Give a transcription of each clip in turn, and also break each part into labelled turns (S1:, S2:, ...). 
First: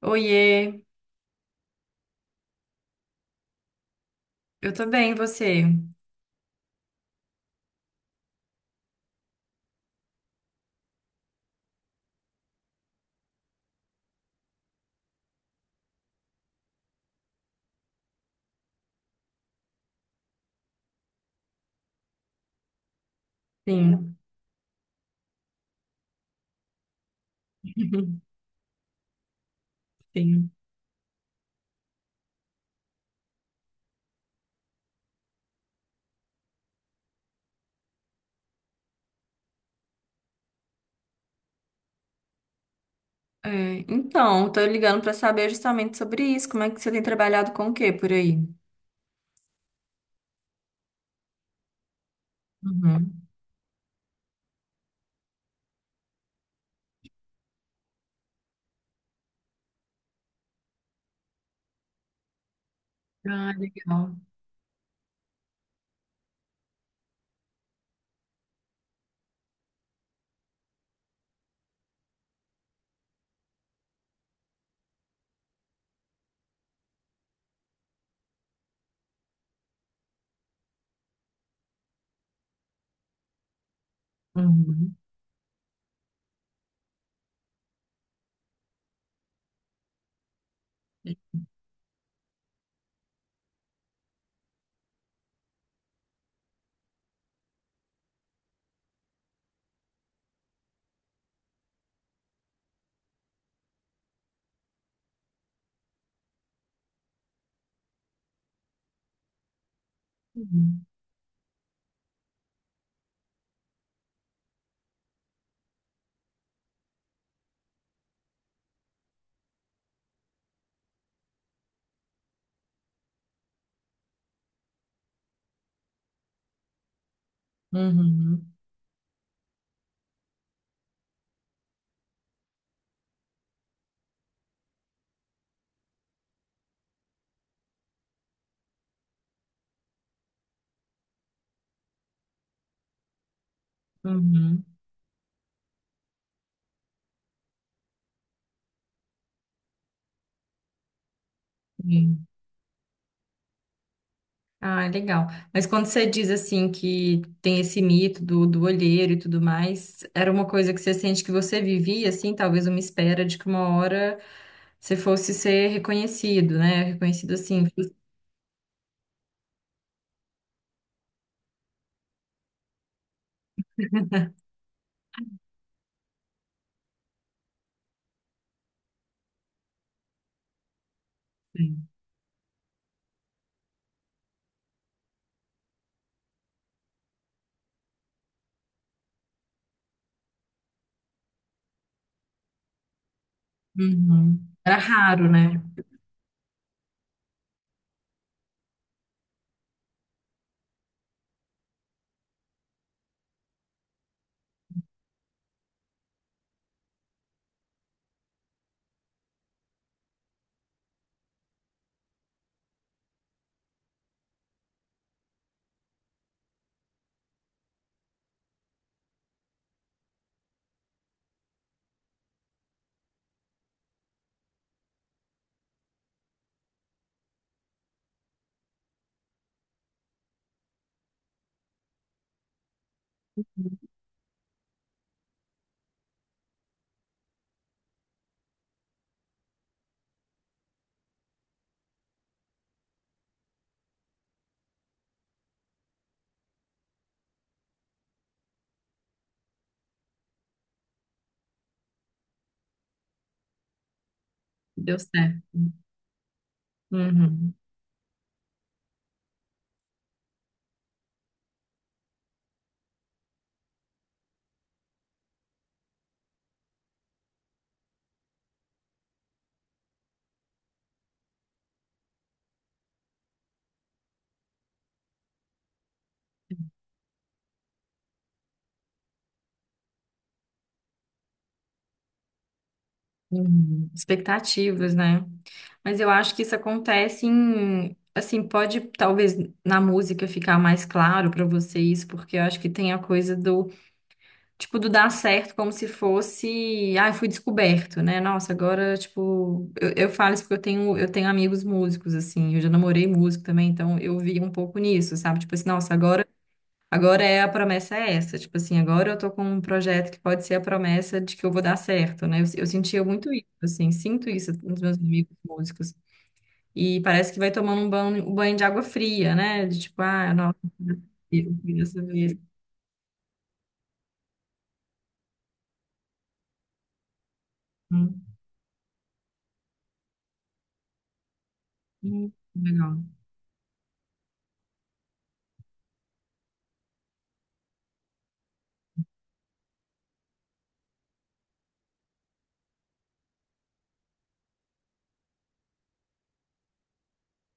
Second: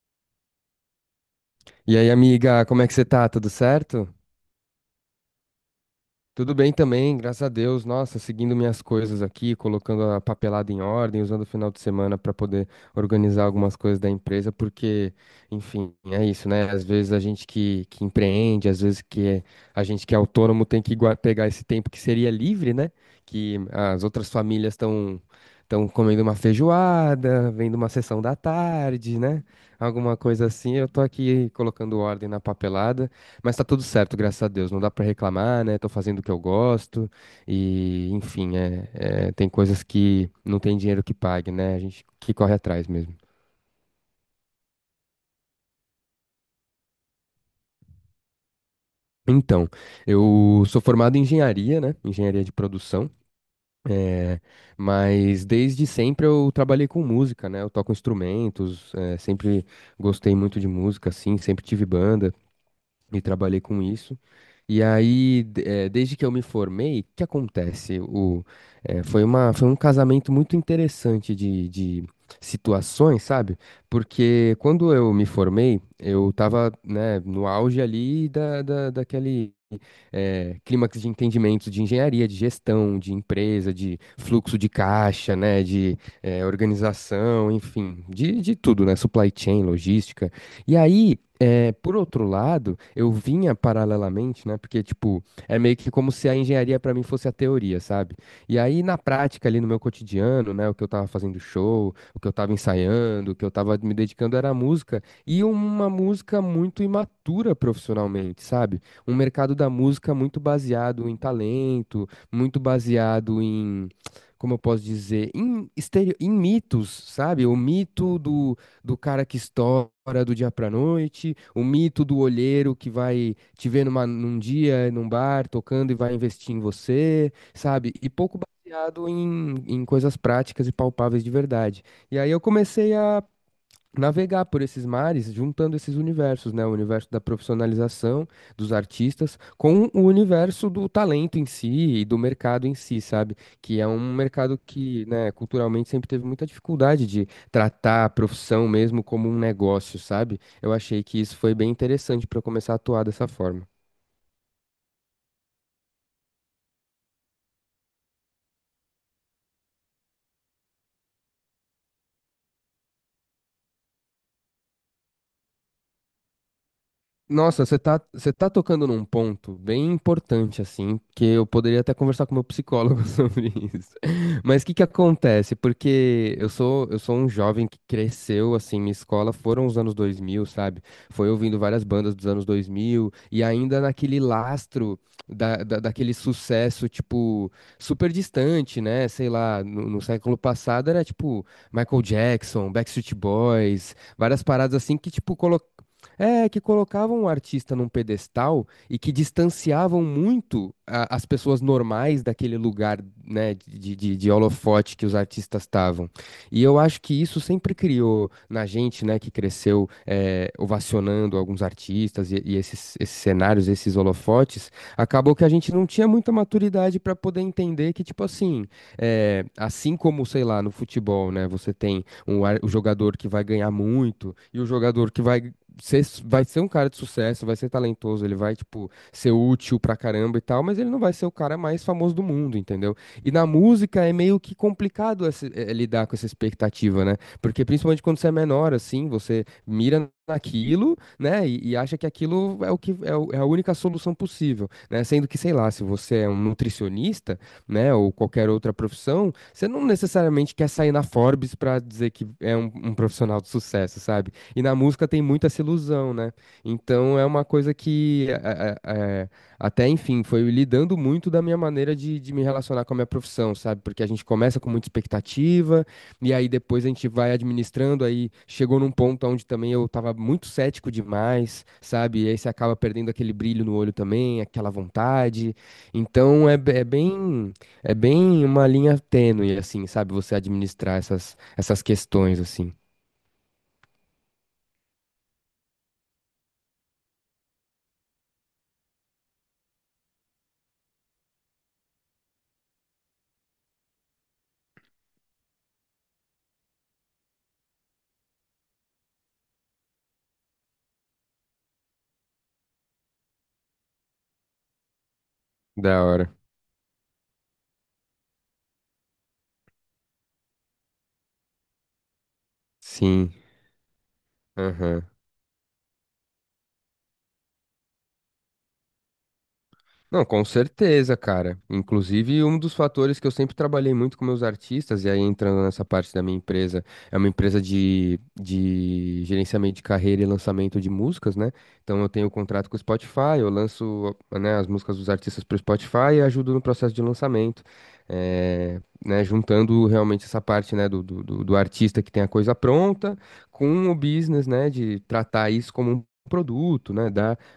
S1: Oiê,
S2: E aí, amiga, como é que você tá? Tudo certo?
S1: eu tô bem, e você?
S2: Tudo bem também, graças a Deus. Nossa, seguindo minhas coisas aqui, colocando a papelada em ordem, usando o final de semana para poder organizar algumas coisas da empresa, porque, enfim, é isso, né? Às vezes a gente que empreende, às vezes que é- a gente que é autônomo tem que pegar esse tempo que seria livre, né? Que as
S1: Sim,
S2: outras famílias estão comendo uma feijoada, vendo uma sessão da tarde, né? Alguma coisa
S1: sim.
S2: assim. Eu tô aqui colocando ordem na papelada. Mas tá tudo certo, graças a Deus. Não dá pra reclamar, né? Tô fazendo o que eu gosto. E, enfim, tem coisas que não tem dinheiro que pague, né? A gente que corre atrás mesmo.
S1: É, então, tô ligando pra saber justamente sobre isso. Como é que você tem trabalhado com o quê por aí?
S2: Então, eu sou formado em engenharia, né? Engenharia de produção.
S1: Uhum.
S2: é, mas desde sempre eu trabalhei com música, né? Eu toco instrumentos, sempre gostei muito de música, assim, sempre tive banda e
S1: Ah,
S2: trabalhei com
S1: legal.
S2: isso. E aí, desde que eu me formei, o que acontece? Foi uma, foi um casamento muito interessante de situações, sabe? Porque quando eu me formei, eu tava, né, no auge ali daquele clímax de entendimento de engenharia, de gestão, de empresa, de fluxo de
S1: Uhum.
S2: caixa, né, de organização, enfim, de tudo, né? Supply chain, logística. E aí. É, por outro lado, eu vinha paralelamente, né? Porque, tipo, é meio que como se a engenharia pra mim fosse a teoria, sabe? E aí, na prática, ali no meu cotidiano, né? O que eu tava fazendo show, o que eu tava ensaiando, o que eu tava me dedicando era a música. E uma música muito imatura profissionalmente, sabe? Um mercado da música muito
S1: Uhum.
S2: baseado em talento, muito baseado em. Como eu posso dizer? Em mitos, sabe? O mito do cara que estoura do dia pra noite, o mito do olheiro que vai te ver num dia, num bar, tocando e vai investir em você, sabe? E pouco
S1: Uhum.
S2: baseado em coisas práticas e palpáveis de verdade. E aí eu comecei a navegar por esses mares, juntando esses universos, né? O universo da profissionalização dos artistas com o universo do talento em si e do mercado em si, sabe? Que é um mercado
S1: Uhum.
S2: que, né, culturalmente sempre teve muita dificuldade de tratar a profissão mesmo como um negócio, sabe? Eu achei que isso foi bem interessante
S1: Sim.
S2: para começar a atuar dessa forma.
S1: Ah, legal. Mas quando você diz assim que tem esse mito do olheiro e tudo mais, era uma coisa que você sente que você vivia, assim, talvez uma espera de que uma hora você fosse ser reconhecido, né? Reconhecido assim.
S2: Nossa, você tá tocando num ponto bem importante, assim, que eu poderia até conversar com meu psicólogo sobre isso. Mas o que que acontece? Porque eu sou um jovem que cresceu, assim, minha escola foram os anos 2000, sabe? Foi ouvindo várias bandas dos anos 2000 e ainda naquele lastro daquele sucesso, tipo, super distante, né? Sei lá, no século passado era, tipo, Michael Jackson, Backstreet Boys, várias
S1: Uhum.
S2: paradas
S1: Era
S2: assim que,
S1: raro,
S2: tipo,
S1: né?
S2: que colocavam o artista num pedestal e que distanciavam muito as pessoas normais daquele lugar, né, de holofote que os artistas estavam. E eu acho que isso sempre criou na gente, né, que cresceu ovacionando alguns artistas e, esses cenários, esses holofotes, acabou que a gente não tinha muita maturidade para poder entender que, tipo assim, assim como, sei lá, no futebol, né, você tem o jogador que vai ganhar muito e o jogador que vai ser um cara de sucesso, vai ser talentoso, ele vai, tipo, ser útil pra caramba e tal, mas ele não vai ser o cara mais famoso do mundo, entendeu? E na música é meio que complicado lidar com essa expectativa, né? Porque principalmente quando você é menor, assim, você mira naquilo, né? E acha que aquilo é o que é, é a única solução possível, né? Sendo que, sei lá, se você é um nutricionista, né, ou qualquer outra profissão, você não necessariamente quer sair na Forbes pra dizer que é um profissional de sucesso, sabe? E na
S1: Deu
S2: música tem
S1: certo.
S2: muito essa ilusão, né? Então é uma
S1: Uhum.
S2: coisa que é, até, enfim, foi lidando muito da minha maneira de me relacionar com a minha profissão, sabe? Porque a gente começa com muita expectativa, e aí depois a gente vai administrando, aí chegou num ponto onde também eu tava muito cético demais, sabe? E aí você acaba perdendo aquele brilho no olho também, aquela vontade. Então é bem uma linha tênue, assim, sabe? Você administrar essas questões, assim.
S1: Uhum. Expectativas, né? Mas eu acho que isso acontece em, assim, pode talvez na música ficar mais claro pra vocês, porque eu acho que tem a coisa do, tipo, do dar certo como se fosse, ah, eu fui descoberto, né? Nossa, agora, tipo, eu falo isso porque eu tenho amigos músicos, assim, eu já namorei músico também, então eu vi um pouco nisso, sabe? Tipo assim, nossa,
S2: Da
S1: agora.
S2: hora.
S1: Agora é a promessa é essa, tipo assim, agora eu tô com um projeto que pode ser a promessa de que eu vou dar certo, né? Eu sentia muito
S2: Sim.
S1: isso, assim, sinto isso nos meus
S2: Aham.
S1: amigos músicos. E parece que vai tomando um banho de água fria, né? De tipo,
S2: Não,
S1: ah,
S2: com
S1: nossa,
S2: certeza,
S1: eu
S2: cara.
S1: fui dessa vez.
S2: Inclusive, um dos fatores que eu sempre trabalhei muito com meus artistas, e aí entrando nessa parte da minha empresa, é uma empresa de,
S1: Hum,
S2: de gerenciamento de carreira e lançamento de músicas, né? Então eu tenho contrato com o
S1: legal.
S2: Spotify, eu lanço, né, as músicas dos artistas para o Spotify e ajudo no processo de lançamento. Né, juntando realmente essa parte, né, do artista que tem a coisa pronta com o business, né, de tratar isso como um produto, né,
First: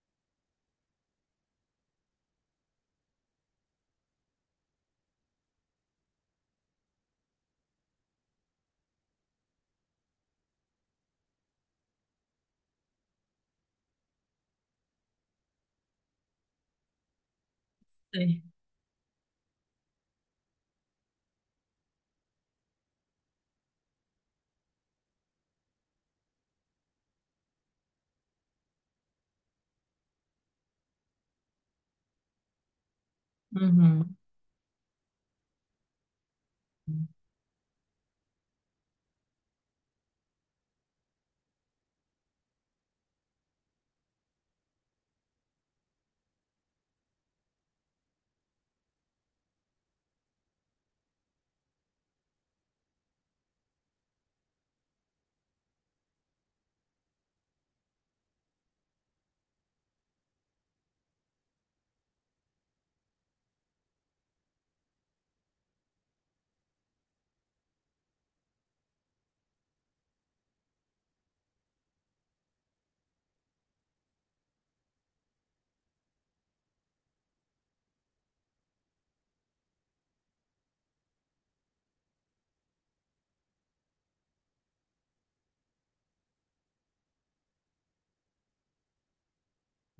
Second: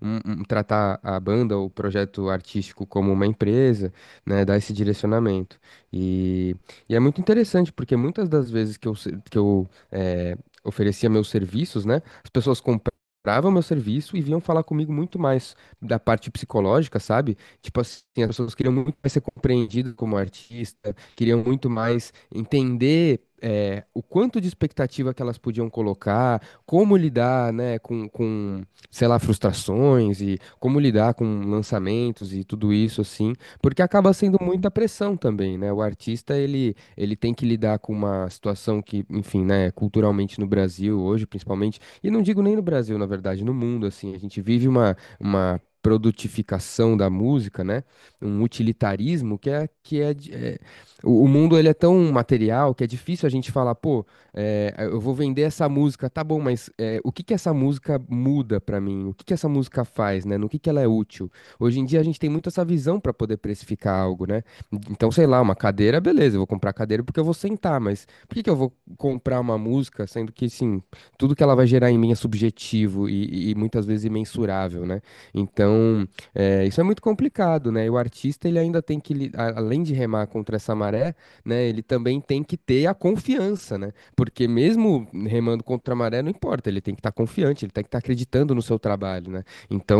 S2: tratar a banda ou o projeto artístico como uma empresa, né, dar esse direcionamento. E, e é muito interessante, porque muitas das vezes que eu, se- que eu eh, oferecia meus serviços, né, as pessoas compravam meu serviço e vinham falar comigo muito mais da parte psicológica, sabe? Tipo assim, as
S1: Sei.
S2: pessoas queriam muito mais ser compreendidas como artista, queriam muito mais entender o quanto de expectativa que elas podiam colocar, como lidar, né, com sei lá, frustrações e como lidar com lançamentos e tudo isso assim, porque acaba
S1: Uhum.
S2: sendo muita pressão também, né? O artista ele tem que lidar com uma situação que, enfim, né, culturalmente no Brasil hoje, principalmente, e não digo nem no Brasil, na verdade, no mundo assim, a gente vive uma produtificação da música, né? Um utilitarismo que é, o mundo ele é tão material que é difícil a gente falar, pô, eu vou vender essa música, tá bom, mas o que que essa música muda pra mim? O que que essa música faz, né? No que ela é útil? Hoje em dia a gente tem muito essa visão pra poder precificar algo, né? Então, sei lá, uma cadeira, beleza, eu vou comprar cadeira porque eu vou sentar, mas por que que eu vou comprar uma música sendo que, assim, tudo que ela vai gerar em mim é subjetivo e muitas vezes imensurável, né? Então, isso é muito complicado, né? E o artista, ele ainda tem que, além de remar contra essa maré, né, ele também tem que ter a confiança, né? Porque mesmo remando contra a maré, não importa, ele tem que estar confiante, ele tem que estar acreditando no seu trabalho, né?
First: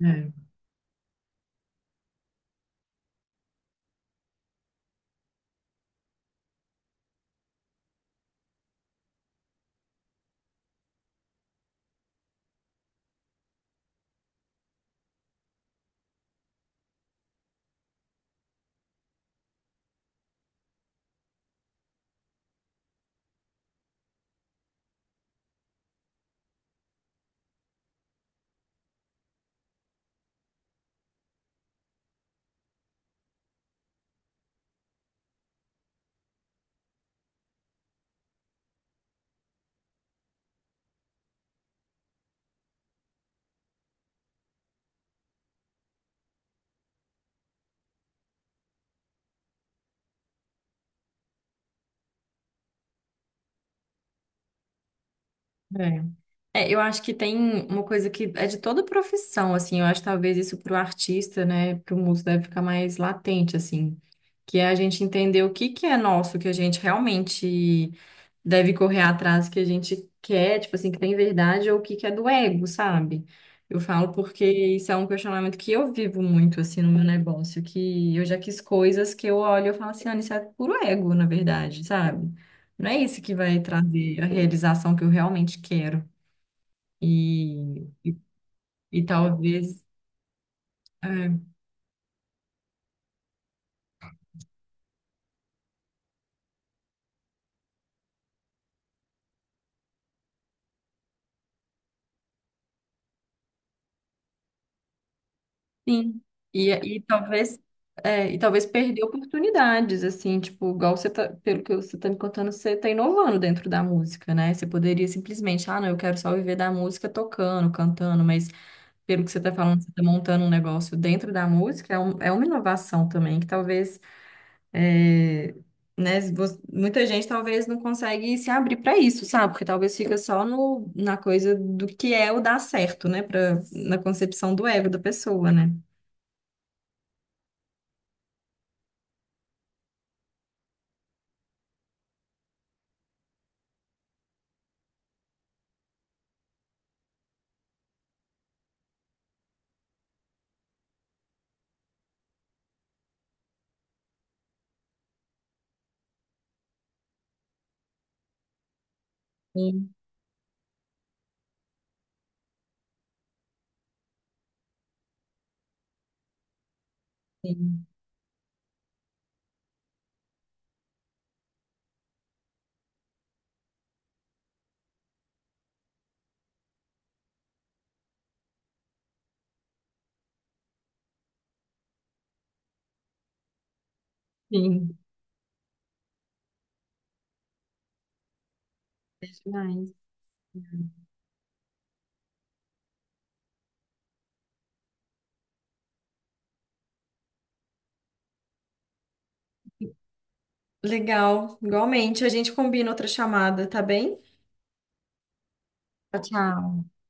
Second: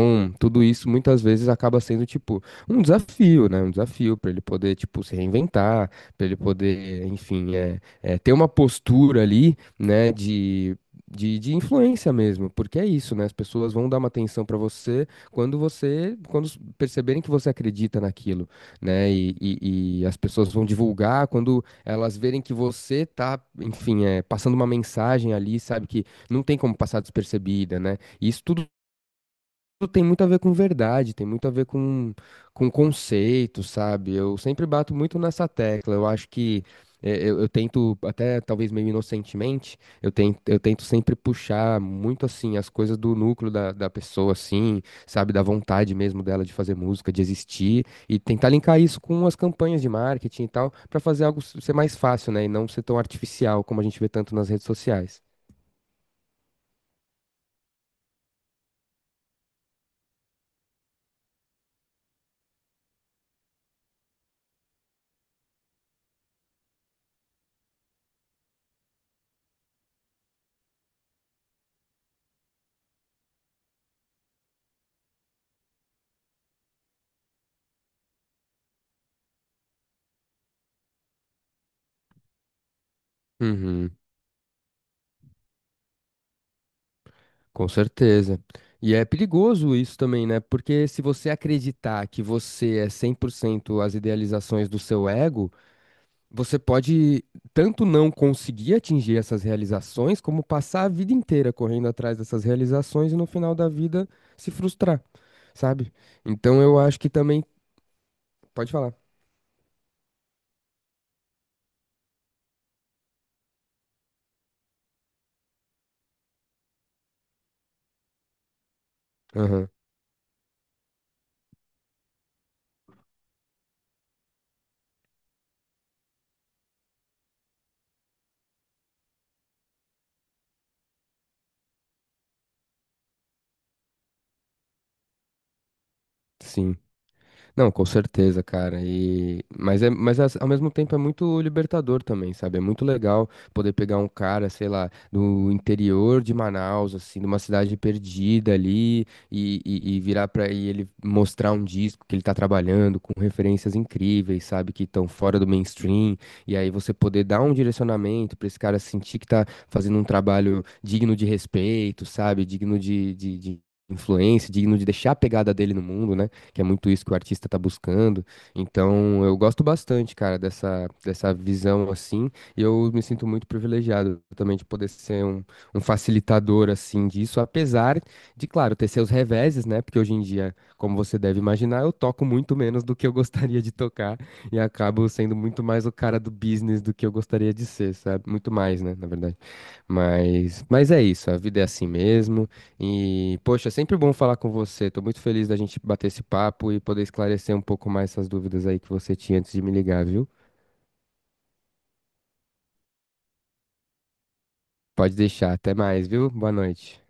S1: É,
S2: tudo isso muitas vezes acaba sendo, tipo, um desafio, né? Um desafio para ele poder, tipo, se reinventar, para ele poder, enfim, ter uma postura ali, né, de. De influência mesmo, porque é isso, né? As pessoas vão dar uma atenção para você quando perceberem que você acredita naquilo, né? E as pessoas vão divulgar quando elas verem que você tá, enfim, passando uma mensagem ali, sabe, que não tem como passar despercebida, né? E isso tudo tem muito a ver com verdade, tem muito a ver com, conceito, sabe? Eu sempre bato muito nessa tecla. Eu acho que eu tento, até talvez meio inocentemente, eu tento sempre puxar muito assim as coisas do núcleo da pessoa, assim, sabe? Da vontade mesmo dela de fazer música, de existir, e tentar linkar isso com as campanhas de marketing e tal, pra fazer algo ser mais fácil, né? E não ser tão artificial como a gente vê tanto nas redes sociais.
S1: é. É, eu acho que tem uma coisa que é de toda profissão, assim, eu acho que talvez isso para o artista, né, para o músico deve ficar mais latente, assim, que é a gente entender o que que é nosso, que a gente realmente deve correr atrás, que a gente quer, tipo assim, que tem verdade, ou o que que é do ego, sabe? Eu falo porque isso é um questionamento que eu vivo muito, assim, no meu negócio, que eu já quis coisas que eu olho e eu falo assim, Ana, isso é puro ego, na verdade, sabe? Não é isso que vai
S2: Uhum.
S1: trazer a realização que eu realmente quero.
S2: Com
S1: E,
S2: certeza. E
S1: e
S2: é perigoso
S1: talvez,
S2: isso também, né? Porque se você
S1: é,
S2: acreditar que você é 100% as idealizações do seu ego, você pode tanto não conseguir atingir essas realizações, como passar a vida inteira correndo atrás dessas realizações e no final da vida se frustrar, sabe?
S1: sim,
S2: Então
S1: e,
S2: eu acho
S1: e
S2: que também.
S1: talvez, é, e talvez
S2: Pode falar.
S1: perder oportunidades, assim, tipo, igual você tá, pelo que você tá me contando, você tá inovando dentro da música, né? Você poderia simplesmente, ah, não, eu quero só viver da música tocando, cantando, mas pelo que você tá
S2: Aham,
S1: falando, você tá montando um negócio dentro da música, é, um, é uma inovação também, que talvez. É, né, se você- muita gente talvez não consegue se abrir para isso, sabe? Porque talvez fica só no, na coisa do que é o dar certo, né? Pra, na concepção do ego da pessoa, né?
S2: sim. Não, com certeza, cara. E ao mesmo tempo é muito libertador também, sabe? É muito legal poder pegar um cara, sei lá, do interior de Manaus, assim, de uma cidade perdida ali, e virar pra e ele mostrar um disco que ele tá trabalhando com referências incríveis, sabe? Que estão fora do mainstream. E aí você poder dar um direcionamento pra esse cara sentir que tá
S1: Sim,
S2: fazendo um trabalho digno de respeito, sabe? Digno de, de influência, digno de deixar a pegada dele no mundo, né? Que é muito isso que o artista tá
S1: sim,
S2: buscando. Então, eu gosto bastante, cara, dessa visão assim, e eu me sinto muito privilegiado também de poder ser um facilitador assim disso, apesar de, claro, ter seus reveses, né? Porque hoje em dia, como você deve imaginar, eu toco muito menos do que eu gostaria de tocar e
S1: sim.
S2: acabo sendo muito mais o cara do business do que eu gostaria de ser, sabe? Muito mais, né, na
S1: É
S2: verdade.
S1: demais.
S2: Mas é isso, a vida é assim mesmo. E, poxa, é sempre bom falar com você. Tô muito feliz da gente bater esse papo e poder esclarecer um pouco mais essas dúvidas aí que você tinha antes de me ligar, viu?
S1: Legal, igualmente. A gente combina outra chamada, tá bem?
S2: Pode deixar, até mais,
S1: Tchau,
S2: viu? Boa
S1: tchau.
S2: noite.